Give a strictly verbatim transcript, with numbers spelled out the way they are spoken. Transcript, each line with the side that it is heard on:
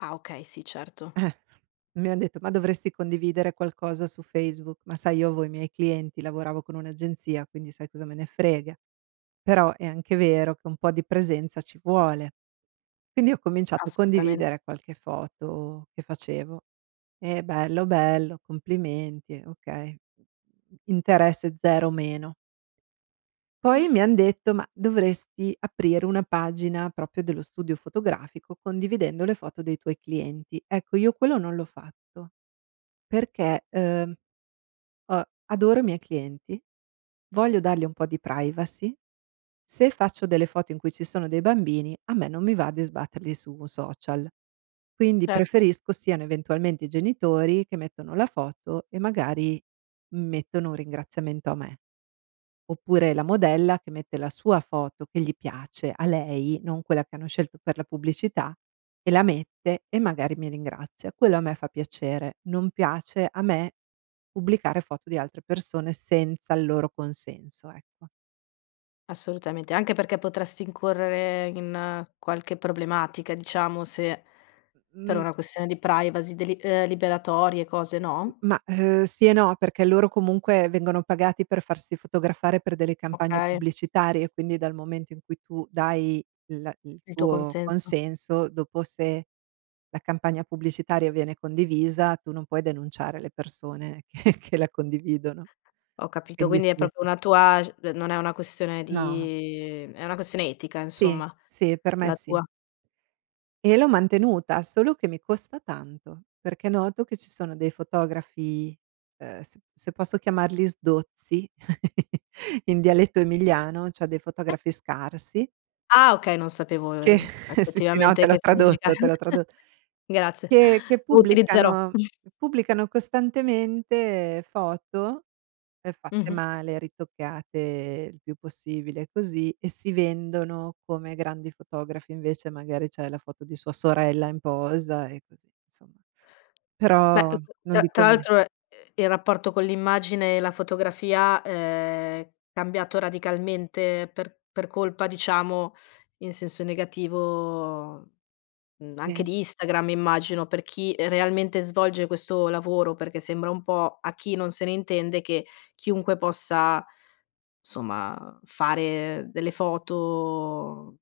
left: Ah okay, sì, certo.
right: Mi han detto: "Ma dovresti condividere qualcosa su Facebook". Ma sai io avevo i miei clienti lavoravo con un'agenzia, quindi sai cosa me ne frega? Però è anche vero che un po' di presenza ci vuole. Quindi ho cominciato a
left: Assolutamen
right: condividere qualche foto che facevo e: "Bello, bello, complimenti", okay, interesse zero meno Poi mi han detto, ma dovresti aprire una pagina propio dello studio fotografico condividendo le foto dei tuoi clienti. Ecco, io quello non l'ho fatto perché ehm, uhm, adoro i miei clienti, voglio dargli un po' di privacy, se faccio delle foto in cui ci sono dei bambini a me non mi va di sbatterli su un social. Quindi
left: Certo.
right: preferisco siano eventualmente i genitori che mettono la foto e magari mettono un ringraziamento a me. Oppure la modella che mette la sua foto che gli piace, a lei, non quella che hanno scelto per la pubblicità, e la mette e magari mi ringrazia. Quello a me fa piacere. Non piace a me pubblicare foto di altre persone senza il loro consenso, ecco.
left: Assolutamente, anche perché potresti incorrere in qualche problematica, diciamo, se per
right: M
left: una questione di privacy, deli uhm liberatorie, cose,
right: M
left: no?
right: ma, uhm, sì e no, perché loro comunque vengono pagati per farsi fotografare per delle campagne
left: Okay.
right: pubblicitarie, quindi dal momento in cui tu dai l il
left: Il tuo
right: tuo
left: consenso.
right: consenso, dopo se la campagna pubblicitaria viene condivisa, tu non puoi denunciare le persone che-che la condividono.
left: Ho capito,
right: Quindi
left: quindi è
right: sì, è
left: propio
right: se
left: una tua c d non è una questione
right: No.
left: di è una questione etica
right: Sì,
left: insomma,
right: sì, per me
left: la tua.
right: sì. E l'ho mantenuta, solo che mi costa tanto, perché noto che ci sono dei fotografi, uhm, s se posso chiamarli "sdozzi" in dialetto emiliano, cioè dei fotografi scarsi
left: Ah okay, non sapevo
right: che
left: ehm,
right: sì, sì, no,
left: effettivamente
right: te l'ho
left: che significa.
right: tradotto te l'ho tradot
left: Grazie,
right: che che
left: lo utilizzerò.
right: pubblicano pubblicano costantemente foto ehm fatte
left: Mh-mh.
right: male, ritoccate il più possibile così, e si vendono come grandi fotografi invece magari c'è la foto di sua sorella in posa e così, nsomma.
left: Beh, uhm,
right: Però
left: c
right: non
left: tra
right: dico
left: tra
right: nie
left: l'altro, ehm, il rapporto con l'immagine e la fotografia è cambiato radicalmente per per colpa diciamo in senso negativo, mhmm, anche
right: Sì.
left: di Instagram immagino, per chi realmente svolge questo lavoro, perché sembra un po' a chi non se ne intende che chiunque possa somma fare delle foto